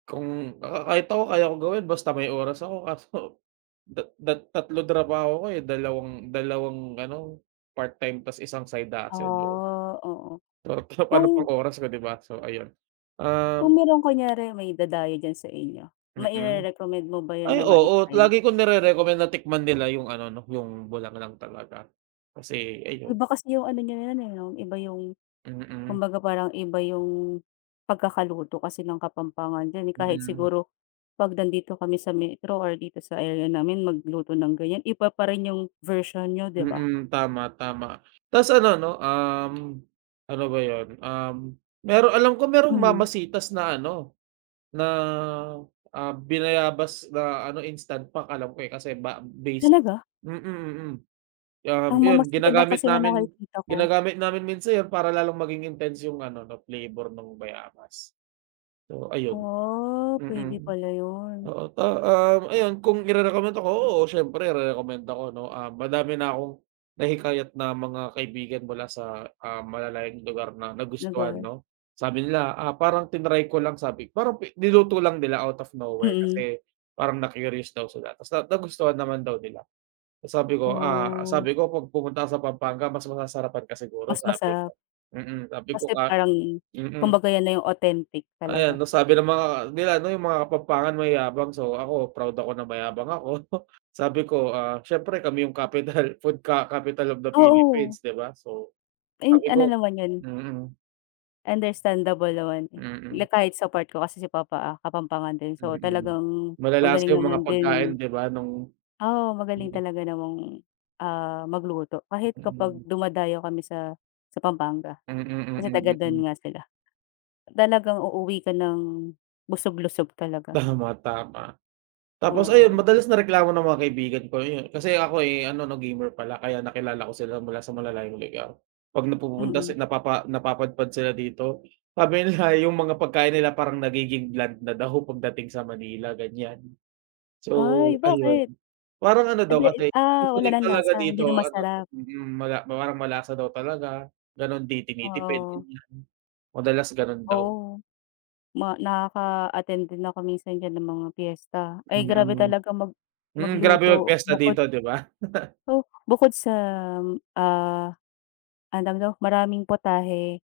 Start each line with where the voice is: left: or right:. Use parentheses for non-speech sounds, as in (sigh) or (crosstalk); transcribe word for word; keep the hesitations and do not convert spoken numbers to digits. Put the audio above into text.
right: Kung baka kahit ako kaya ko gawin basta may oras ako kaso dat dat tatlo trabaho ko, eh. Dalawang dalawang ano, part time ta's isang side hustle yo.
left: Oh, oo.
right: So, kaya paano pang
left: Kung
right: oras ko, di ba? So ayun. Um
left: Kung meron kunyare may dadayo diyan sa inyo,
right: Mm.
left: maire-recommend mo ba yun
right: Ay,
left: na
right: oo,
left: mai-try?
right: lagi kong nire-recommend na tikman nila yung ano 'no, yung bulanglang talaga. Kasi ayun
left: Iba kasi yung ano niyo yun, eh, 'no? Iba yung
right: Mm.
left: kumbaga parang iba yung pagkakaluto kasi ng kapampangan din, eh. Kahit
right: Mm.
left: siguro 'pag nandito kami sa metro or dito sa area namin magluto ng ganyan, iba pa rin yung version niyo, di ba?
right: Mm, tama, tama. Ta's ano 'no, um, ano ba yun? Um, meron alam ko merong
left: Mhm.
right: mamasitas na ano, na, ah, binayabas na ano, instant pack alam ko, eh, kasi ba base
left: Talaga?
right: mm, mm. Kaya nga
left: Ang Mama
right: yun,
left: Sita lang
right: ginagamit
left: kasi ang
right: namin
left: nakikita ko.
right: ginagamit namin minsan yan para lalong maging intense yung ano 'no, flavor no'ng bayabas. So ayun.
left: Oh, pwede
right: Mm.
left: pala yun.
right: Oo, to um, ayan, kung irerekomenda ko, oo siyempre irerekomenda ko 'no. Ah, madami na akong nahikayat na mga kaibigan mula sa, ah, malalayong lugar na nagustuhan
left: Naga
right: 'no. Sabi nila, ah, parang tinry ko lang sabi parang niluto lang nila out of nowhere,
left: Mm.
right: kasi parang na-curious daw sila ta's na nagustuhan naman daw nila. Ta's sabi ko, ah,
left: Oh.
right: sabi ko, 'pag pumunta ka sa Pampanga mas masasarapan ka siguro
left: Mas
right: sabi
left: masarap.
right: ko. Mm. Sabi ko
left: Kasi
right: nga
left: parang,
right: Mm.
left: kumbaga yan na yung authentic
right: Ayan,
left: talaga.
right: ta's sabi ng mga nila ano, yung mga kapampangan mayayabang, so ako proud ako na mayabang ako. (chuckles) Sabi ko, ah, siyempre kami yung capital food ka capital of the
left: Oo.
right: Philippines, di ba? So,
left: And
right: sabi
left: ano
right: ko
left: naman yun?
right: mm.
left: Understandable naman, eh.
right: Mm.
left: Le kahit support ko kasi si papa, ah, kapampangan din so
right: Mm.
left: talagang
right: Malalasa
left: magaling
right: yung mga
left: naman
right: pagkain,
left: din.
right: di ba? No'ng
left: Oo, magaling talaga namang, ah, magluto kahit kapag
right: Mm.
left: dumadayo kami sa sa Pampanga.
right: Mm,
left: Kasi taga
right: mm, mm.
left: do'n nga sila. Talagang uuwi ka ng busog lusog talaga.
right: Tama, tama. Tapos ayun
left: Oo.
right: madalas na reklamo ng mga kaibigan ko, yun, kasi ako'y ano 'no, gamer pala kaya nakilala ko sila mula sa malalayong lugar. 'Pag napupunta sa
left: Mm.
right: napapa napapadpad sila dito, sabi nila yung mga pagkain nila parang nagiging bland na daw pagdating sa Manila, ganyan. So,
left: Ay
right: ayun.
left: bakit?
right: Parang ano daw
left: Hindi,
right: kasi
left: ah, wala
right: seasoning
left: ng
right: talaga
left: lasa? Hindi
right: dito
left: na
right: ano
left: masarap.
right: mm, mala mawar malasa daw talaga, gano'n, 'di tinitipid,
left: Oo.
right: ganyan. Madalas gano'n daw.
left: Oh. Ma nakaka-attend din ako minsan diyan ng mga piyesta. Ay, grabe
right: Mm.
left: talaga mag
right: Mm, grabe
left: magluto.
right: magpiyesta
left: Bukod
right: dito, di ba? (laughs)
left: oh, bukod sa, ah, ano tawag dito? Maraming putahe